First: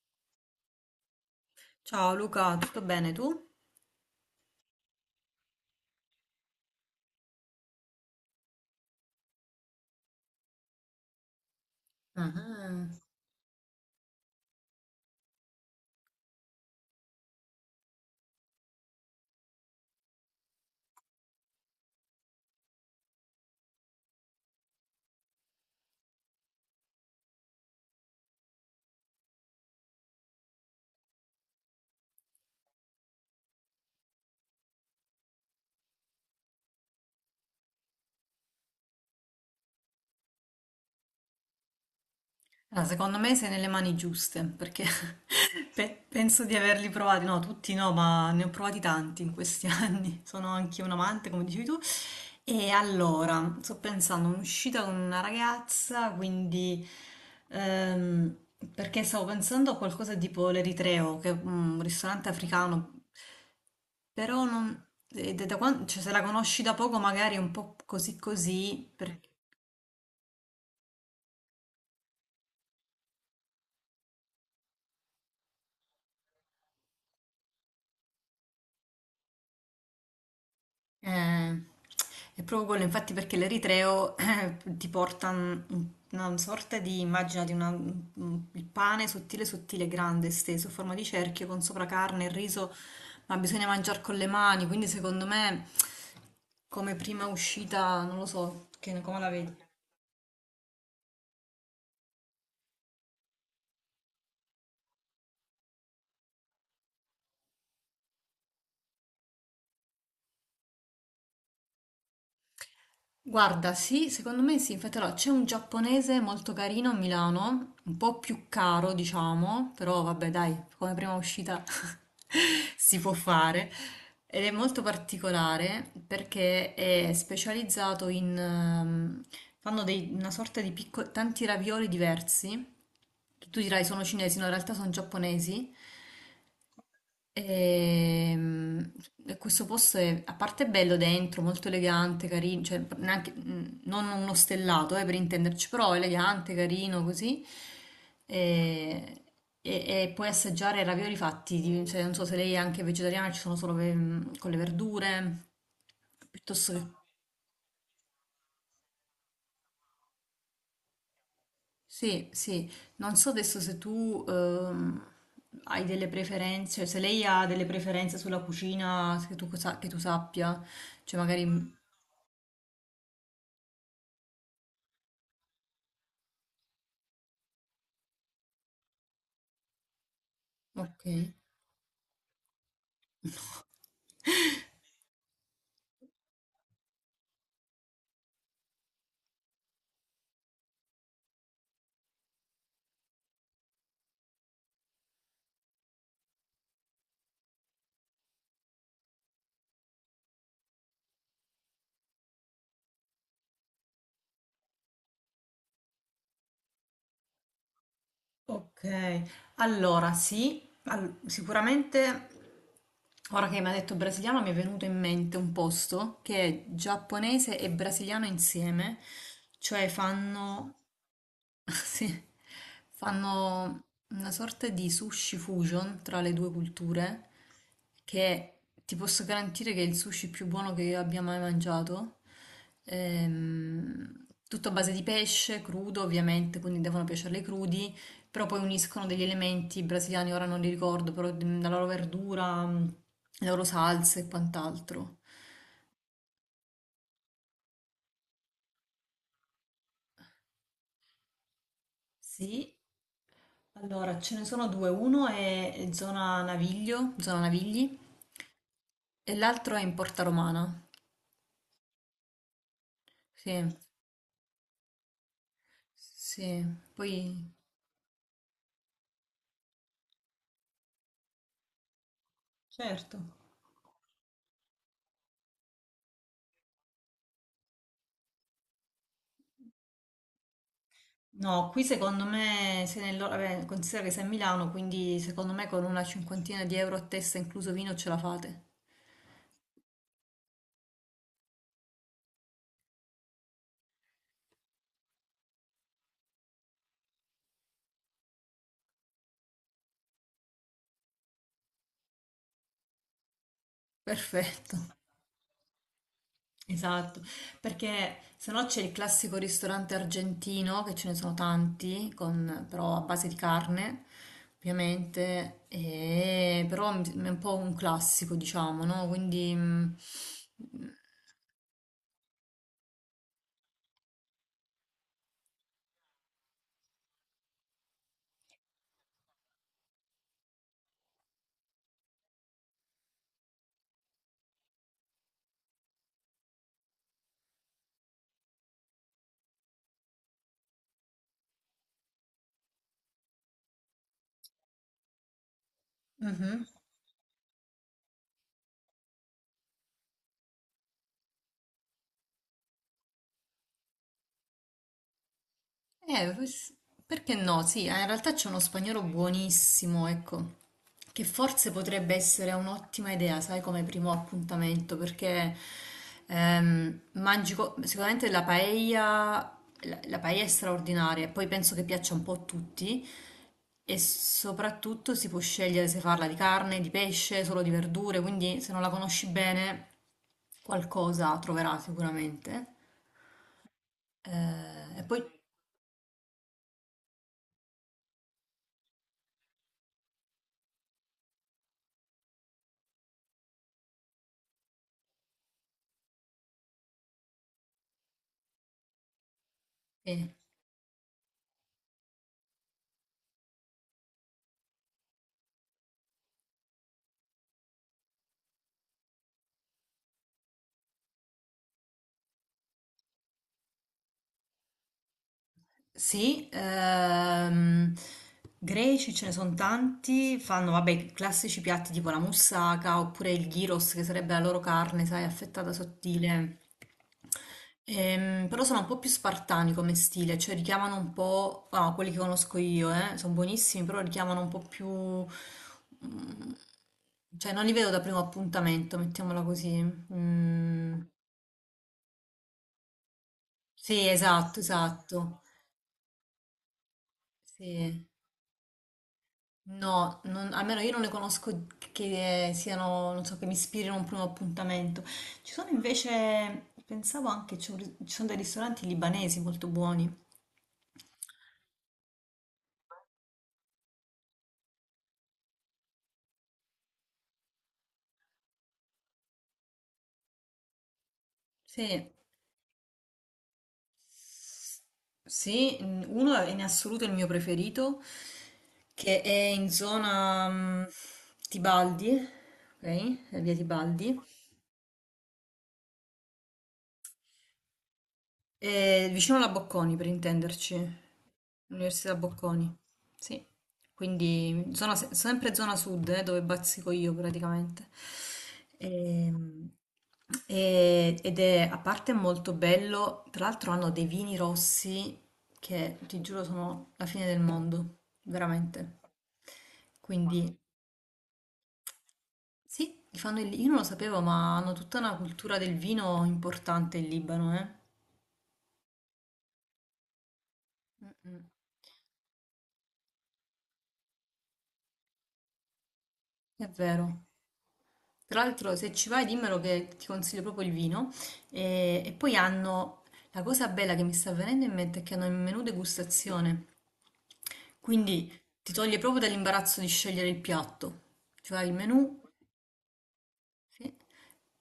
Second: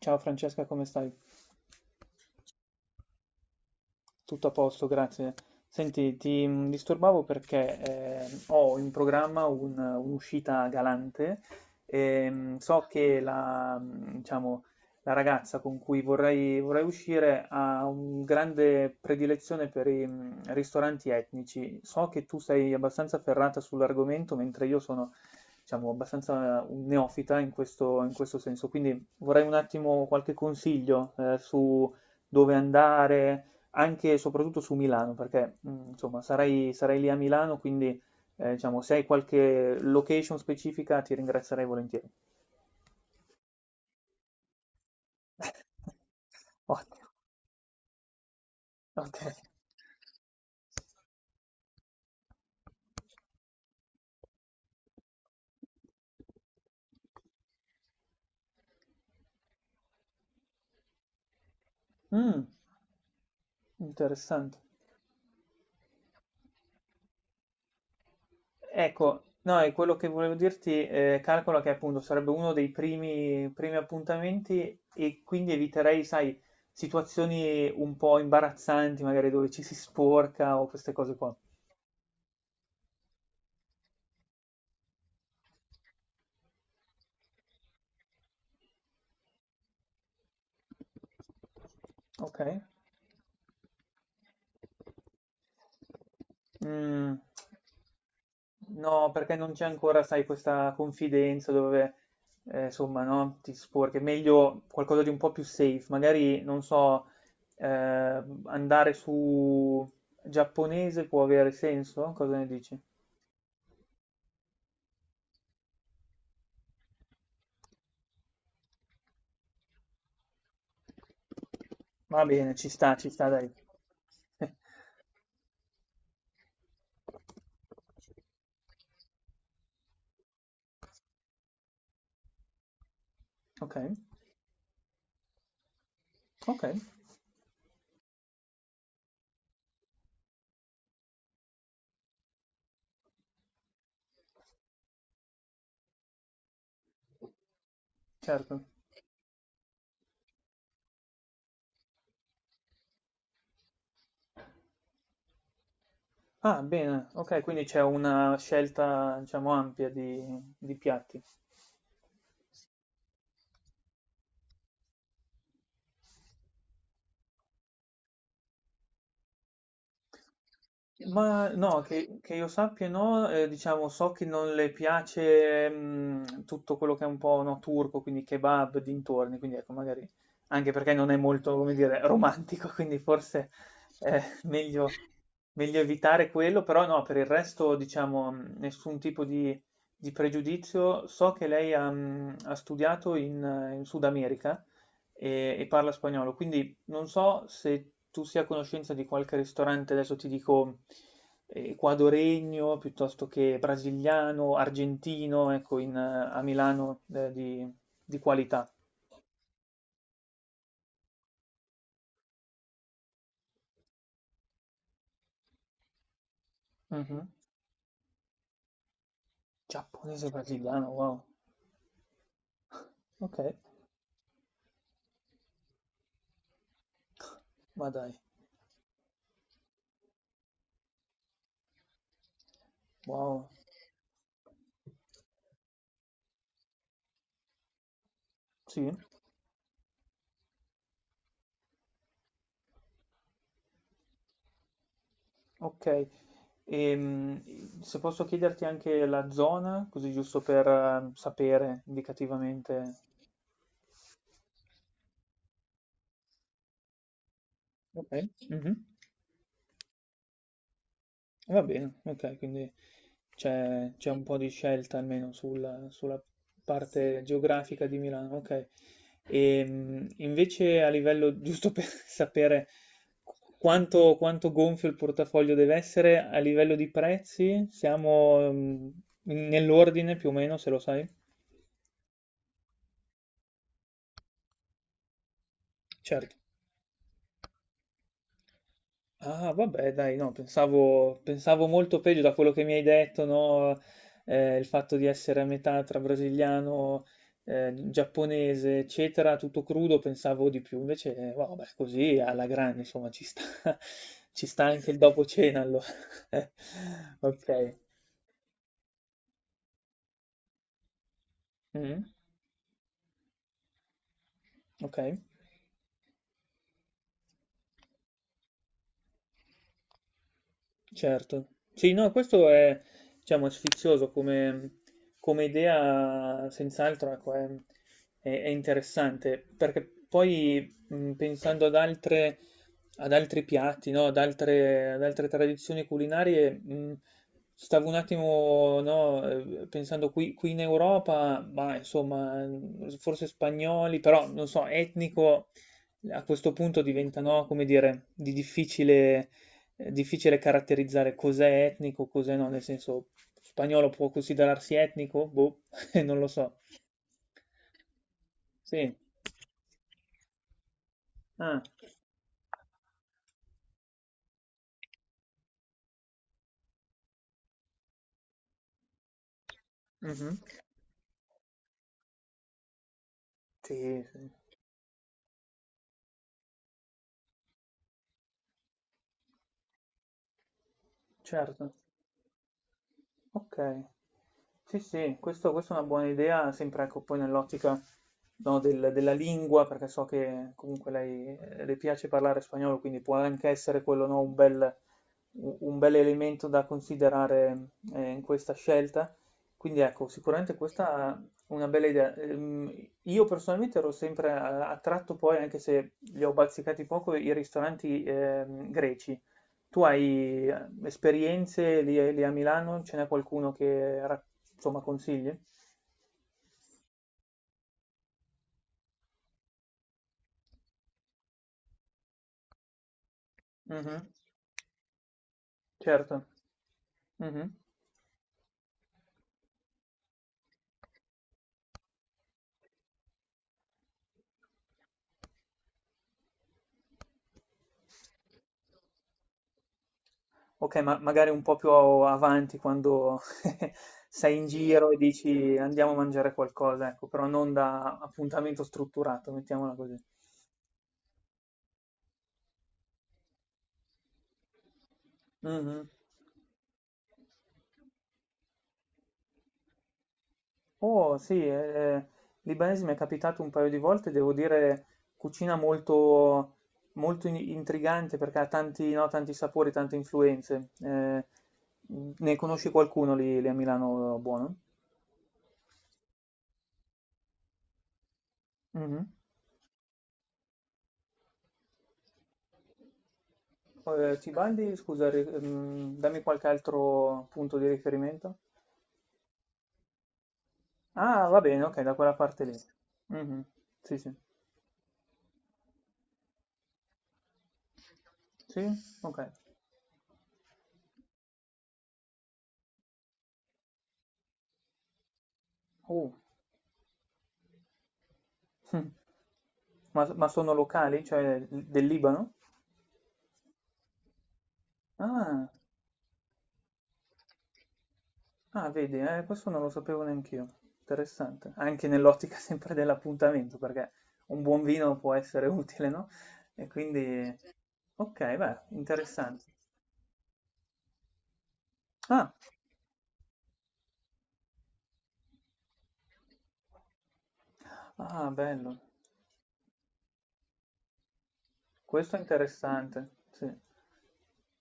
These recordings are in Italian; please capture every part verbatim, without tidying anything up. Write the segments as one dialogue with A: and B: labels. A: Ciao Francesca, come stai?
B: Ciao Luca, tutto bene tu?
A: Tutto a posto, grazie. Senti, ti mh, disturbavo perché ehm, ho in programma un- un'uscita galante. Ehm, so
B: Ah,
A: che la, mh, diciamo, la ragazza con cui vorrei, vorrei uscire ha un grande predilezione per i mh, ristoranti etnici. So che tu sei abbastanza ferrata sull'argomento, mentre io sono, diciamo, abbastanza un neofita in questo, in questo senso. Quindi vorrei un attimo qualche consiglio eh, su dove andare anche e soprattutto su Milano, perché mh, insomma sarei, sarei lì a Milano, quindi eh, diciamo, se hai qualche location specifica ti ringrazierei volentieri.
B: Ah, secondo me sei nelle mani giuste, perché pe- penso di averli
A: Ottimo,
B: provati, no, tutti no, ma ne ho provati
A: ok.
B: tanti in questi anni. Sono anche un amante, come dicevi tu. E allora, sto pensando, un'uscita con una ragazza, quindi ehm, perché stavo pensando a qualcosa tipo l'Eritreo, che è un ristorante
A: Mm,
B: africano. Però
A: interessante.
B: non, E da, da quan- cioè, se la conosci da poco magari è un po' così così, per-
A: Ecco, no, è quello che volevo dirti, eh, calcola che appunto sarebbe uno dei primi, primi appuntamenti e quindi eviterei, sai, situazioni un po' imbarazzanti, magari dove ci si sporca o queste cose qua.
B: eh, è proprio quello, infatti, perché l'eritreo eh, ti porta un- una sorta di immagine di una- un- il pane sottile, sottile, grande, esteso, a forma di cerchio, con sopra carne e
A: Ok.
B: riso, ma bisogna mangiare con le mani, quindi secondo me, come
A: Mm.
B: prima uscita, non lo so, che,
A: No,
B: come la
A: perché non
B: vedi?
A: c'è ancora, sai, questa confidenza dove, eh, insomma, no, ti sporchi. È meglio qualcosa di un po' più safe. Magari, non so, eh, andare su giapponese può avere senso? Cosa ne dici?
B: Guarda, sì, secondo me sì, infatti allora, c'è un giapponese molto carino a Milano, un po' più caro diciamo, però vabbè dai, come prima uscita
A: Va bene, ci sta,
B: si
A: ci
B: può
A: sta, dai.
B: fare. Ed è molto particolare perché è specializzato in... ehm, fanno dei- una sorta di piccoli, tanti ravioli diversi, che tu
A: Ok,
B: dirai sono cinesi, no, in realtà sono giapponesi.
A: ok,
B: Ehm, e questo posto è, a parte è bello dentro, molto elegante, carino, cioè neanche- mh, non uno stellato, eh, per intenderci, però elegante, carino, così.
A: certo.
B: E, e- e puoi assaggiare ravioli fatti, di- cioè, non so se lei è anche vegetariana, ci sono solo ve- con le verdure,
A: Ah,
B: piuttosto che...
A: bene, ok, quindi c'è una scelta, diciamo, ampia di, di piatti.
B: Sì, sì, non so adesso se tu ehm, hai delle preferenze, se lei ha delle preferenze sulla cucina che tu, sa- che tu sappia. Cioè, magari.
A: Ma
B: mm,
A: no, che, che io sappia no, eh, diciamo so che non le piace mm, tutto quello che è un po' no, turco, quindi kebab, dintorni, quindi ecco magari anche perché
B: Ok.
A: non è molto, come dire, romantico, quindi forse è meglio, meglio evitare quello, però no, per il resto diciamo mm, nessun tipo di, di pregiudizio. So che lei ha, mm, ha studiato in, eh, in Sud America e, e parla spagnolo, quindi non so se tu sia a conoscenza di qualche ristorante, adesso ti dico eh, ecuadoregno piuttosto che brasiliano, argentino, ecco, in, eh, a Milano eh, di, di qualità.
B: Ok, allora sì, al- sicuramente ora che mi ha detto brasiliano mi è venuto in mente un posto che è
A: Mhm.
B: giapponese e brasiliano insieme, cioè
A: Giapponese
B: fanno
A: brasiliano, wow.
B: sì,
A: Ok,
B: fanno una sorta di sushi fusion tra le due culture,
A: ma dai,
B: che ti posso garantire che è il sushi più buono che io abbia mai mangiato.
A: wow.
B: Ehm, tutto a base di pesce, crudo ovviamente, quindi devono piacerle crudi, però poi
A: Sì,
B: uniscono degli elementi brasiliani, ora non li ricordo, però mm, la loro verdura, mm, le loro salse e quant'altro.
A: ok. Ehm, se posso chiederti anche la zona, così giusto per eh, sapere
B: Sì,
A: indicativamente.
B: allora ce ne sono due, uno è zona Naviglio, zona Navigli,
A: Ok. Mhm.
B: e l'altro è in Porta Romana.
A: Va bene, ok, quindi
B: Sì,
A: c'è c'è un po' di scelta almeno sul- sulla
B: sì.
A: parte
B: Poi...
A: geografica di Milano, ok. E mh, invece a livello, giusto per sapere
B: certo.
A: quanto, quanto gonfio il portafoglio deve essere, a livello di prezzi siamo mm, nell'ordine più o meno, se lo sai.
B: No, qui secondo me, se nel, loro- vabbè, considera che sei a Milano, quindi secondo me con una cinquantina di euro a testa, incluso vino, ce la fate.
A: Ah, vabbè, dai, no, pensavo, pensavo molto peggio da quello che mi hai detto, no? Eh, il fatto di essere a metà tra brasiliano, eh, giapponese, eccetera, tutto crudo, pensavo di più. Invece, eh, vabbè, così alla grande, insomma, ci sta, ci sta
B: Perfetto,
A: anche il dopo cena, allora.
B: esatto.
A: Ok.
B: Perché se no c'è il classico ristorante argentino, che ce ne sono
A: Mm,
B: tanti, con- però a base di carne,
A: ok.
B: ovviamente, e- però è un po' un classico, diciamo, no? Quindi... mm,
A: Certo, sì, no, questo è, diciamo, sfizioso come, come idea, senz'altro, ecco, è, è- è interessante, perché poi mh, pensando ad altre, ad altri piatti, no, ad altre, ad altre tradizioni culinarie, mh, stavo un attimo, no, eh, pensando qui, qui in Europa, ma insomma, mh, forse spagnoli, però non so, etnico a questo
B: mhm.
A: punto diventa, no, come dire, di difficile è difficile caratterizzare cos'è etnico, cos'è no, nel senso spagnolo può considerarsi etnico? Boh, non lo
B: Eh,
A: so.
B: pues- perché no? Sì, eh, in realtà c'è uno
A: Sì.
B: spagnolo buonissimo, ecco, che
A: Ah,
B: forse potrebbe essere un'ottima idea, sai, come primo appuntamento, perché ehm, mangi co- sicuramente la paella, la, la
A: mhm.
B: paella è straordinaria, e poi penso che piaccia un po' a tutti, e
A: Sì, sì,
B: soprattutto si può scegliere se farla di carne, di pesce, solo di verdure, quindi se non la conosci bene qualcosa
A: certo.
B: troverà sicuramente.
A: Okay. Sì,
B: Eh, e
A: sì,
B: poi...
A: questo questa è una buona idea, sempre ecco poi nell'ottica, no, del della lingua, perché so che comunque lei, ehm, le piace parlare spagnolo, quindi può anche essere quello, no, un bel u un bell'elemento da considerare, ehm, in questa scelta. Quindi ecco,
B: sì.
A: sicuramente questa è una bella idea. Ehm, io personalmente ero sempre a attratto poi, anche se li ho bazzicati poco, i ristoranti, ehm, greci. Tu hai eh, esperienze lì, lì a Milano? Ce n'è qualcuno che ra- insomma consigli?
B: Sì, ehm, greci ce ne sono tanti, fanno vabbè i classici piatti tipo la moussaka oppure il gyros, che
A: Mhm,
B: sarebbe la loro carne, sai, affettata
A: certo.
B: sottile.
A: Mhm.
B: Ehm, però sono un po' più spartani come stile, cioè richiamano un po', ah, quelli che conosco io, eh, sono buonissimi, però richiamano un po' più, mm, cioè non li vedo da primo appuntamento, mettiamola così.
A: Ok, ma
B: Mm,
A: magari un po' più avanti quando
B: sì,
A: sei in
B: esatto,
A: giro e
B: esatto.
A: dici andiamo a mangiare qualcosa, ecco, però non da
B: Sì.
A: appuntamento strutturato, mettiamola così.
B: No, non- almeno io non le conosco che siano, non so, che mi ispirino a un primo appuntamento. Ci sono
A: Mhm.
B: invece, pensavo anche, c'è un ri- ci sono dei ristoranti libanesi molto buoni.
A: Oh sì, eh, libanese mi è capitato un paio di volte, devo dire cucina molto, molto in- intrigante perché ha tanti, no, tanti sapori, tante influenze. Eh,
B: Sì,
A: ne conosci qualcuno lì, lì a Milano buono?
B: S- sì, n- uno è in assoluto il mio preferito,
A: Mhm.
B: che è in zona mm, Tibaldi, ok? Via
A: Eh,
B: Tibaldi,
A: Tibaldi, scusa, ri- mm, dammi qualche altro punto di riferimento.
B: eh, vicino alla Bocconi per intenderci.
A: Ah, va bene, ok, da
B: L'Università
A: quella parte lì.
B: Bocconi, sì.
A: Mhm. Sì, sì.
B: Quindi zona se- sempre zona sud, eh, dove bazzico io praticamente.
A: Sì? Ok.
B: Ehm, e- ed è a parte molto bello, tra l'altro hanno dei vini rossi che
A: Oh.
B: ti giuro sono la fine del mondo, veramente.
A: Ma, ma
B: Quindi
A: sono locali, cioè del Libano?
B: sì, li fanno il- io non lo sapevo, ma hanno tutta una
A: Ah.
B: cultura del vino importante in Libano, eh.
A: Ah, vedi, eh, questo non lo sapevo neanch'io.
B: Mm, mm,
A: Interessante. Anche nell'ottica sempre dell'appuntamento, perché un buon vino può essere utile, no?
B: è
A: E
B: vero.
A: quindi... Ok,
B: Tra
A: beh,
B: l'altro, se ci vai,
A: interessante.
B: dimmelo che ti consiglio proprio il vino. E, e
A: Ah,
B: poi hanno la cosa bella che mi sta venendo in mente, è che hanno il menù degustazione.
A: ah,
B: Quindi ti
A: bello.
B: toglie proprio dall'imbarazzo di scegliere il piatto. Cioè il
A: Questo
B: menù,
A: è interessante, sì.
B: sì,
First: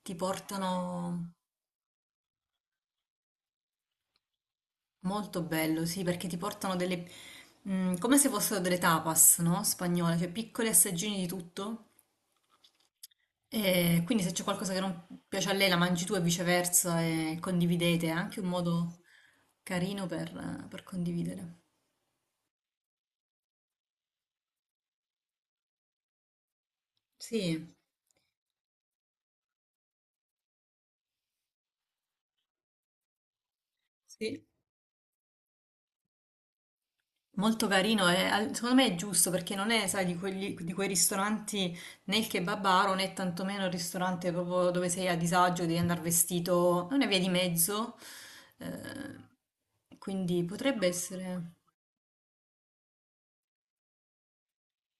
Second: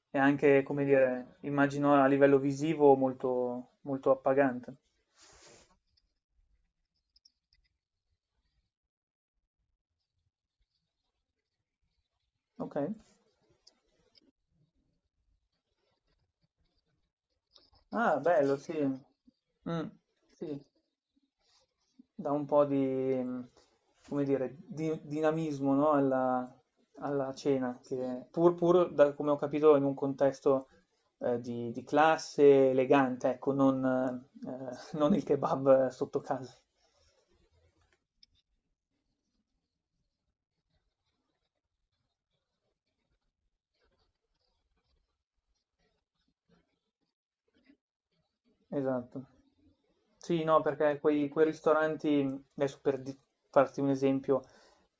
B: ti
A: E anche, come
B: portano
A: dire, immagino a livello visivo molto, molto appagante.
B: molto bello, sì, perché ti portano delle... mm, come se fossero delle tapas, no? Spagnole, cioè piccoli assaggini di tutto.
A: Ok.
B: E quindi se c'è qualcosa che non piace a lei, la mangi tu e viceversa e condividete, è
A: Ah,
B: anche un
A: bello, sì.
B: modo
A: Mm,
B: carino
A: sì.
B: per, per condividere.
A: Dà un po' di, mhmm, come dire, di dinamismo, no, alla alla
B: Sì,
A: cena, che pur pur da come ho capito in un contesto, ehm, di di classe elegante, ecco, non ehm,
B: sì.
A: non il kebab sotto casa.
B: Molto carino, e al- secondo me è giusto perché non è, sai, di quegli- di quei ristoranti, né il kebabaro né tantomeno il ristorante proprio dove sei a disagio, devi andare vestito, è una via di mezzo,
A: Esatto.
B: eh, quindi
A: Sì, no,
B: potrebbe
A: perché quei quei
B: essere...
A: ristoranti adesso per di farti un esempio,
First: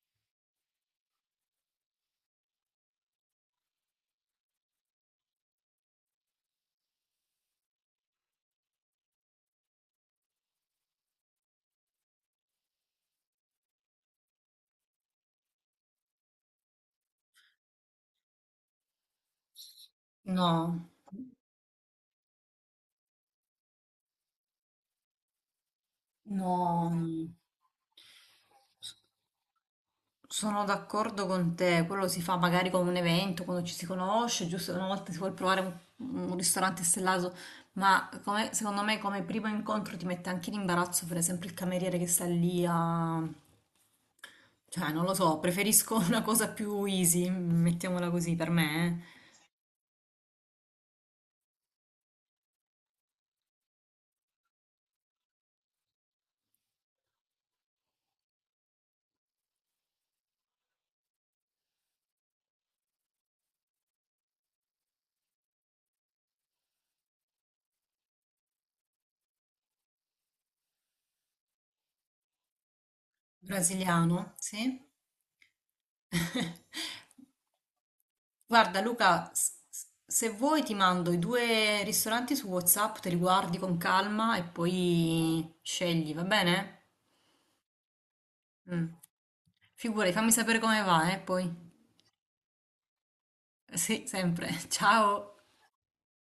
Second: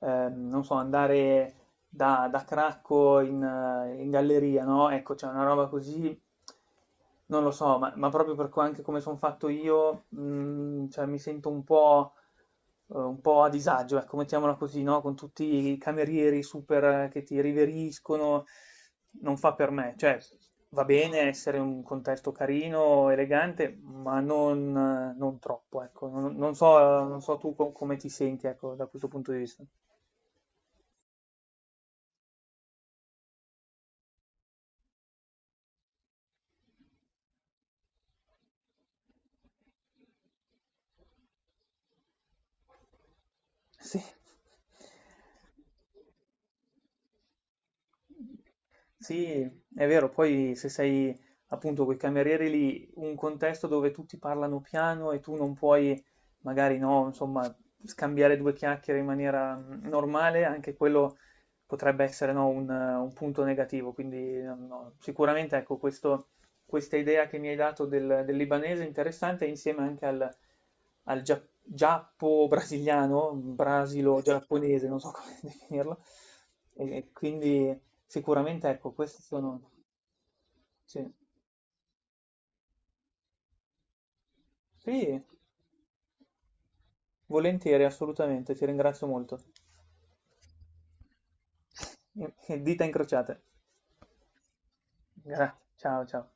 A: ehm, non so, andare da, da Cracco in, eh, in galleria, no? Ecco, c'è una roba così, non lo so, ma, ma proprio per co- anche come sono fatto io, mh, cioè, mi sento un po', eh, un po' a disagio, ecco, mettiamola così, no? Con tutti i camerieri super eh, che ti riveriscono, non fa per me, cioè va
B: No,
A: bene essere un contesto carino, elegante, ma non, eh, non troppo, ecco, non, non so,
B: no,
A: non
B: no.
A: so tu co- come ti senti, ecco, da questo punto di vista.
B: Sono d'accordo con te, quello si fa magari con un evento, quando ci si conosce, giusto una volta si vuole provare un, un ristorante stellato, ma come- secondo me come primo incontro ti mette anche in imbarazzo, per esempio il cameriere che sta lì a...
A: Sì.
B: Cioè, non lo so, preferisco una cosa più easy, mettiamola così per me, eh.
A: Sì, è vero, poi se sei appunto quei camerieri lì, un contesto dove tutti parlano piano e tu non puoi, magari no, insomma, scambiare due chiacchiere in maniera mm, normale, anche quello potrebbe essere no, un, eh, un punto negativo. Quindi no, no, sicuramente ecco, questo- questa idea che mi hai dato del, del libanese è interessante insieme anche al, al gia- giappo-brasiliano,
B: Brasiliano, sì.
A: brasilo-giapponese, non so come definirlo. E quindi sicuramente,
B: Guarda
A: ecco, questi
B: Luca, s-
A: sono...
B: s- se vuoi ti
A: Sì,
B: mando i due ristoranti su WhatsApp, te li guardi con calma e
A: sì,
B: poi scegli, va bene?
A: volentieri, assolutamente, ti
B: Mm.
A: ringrazio molto.
B: Figurati, fammi sapere come va, eh, poi.
A: Dita incrociate.
B: Sì, sempre. Ciao.
A: Grazie, ciao ciao.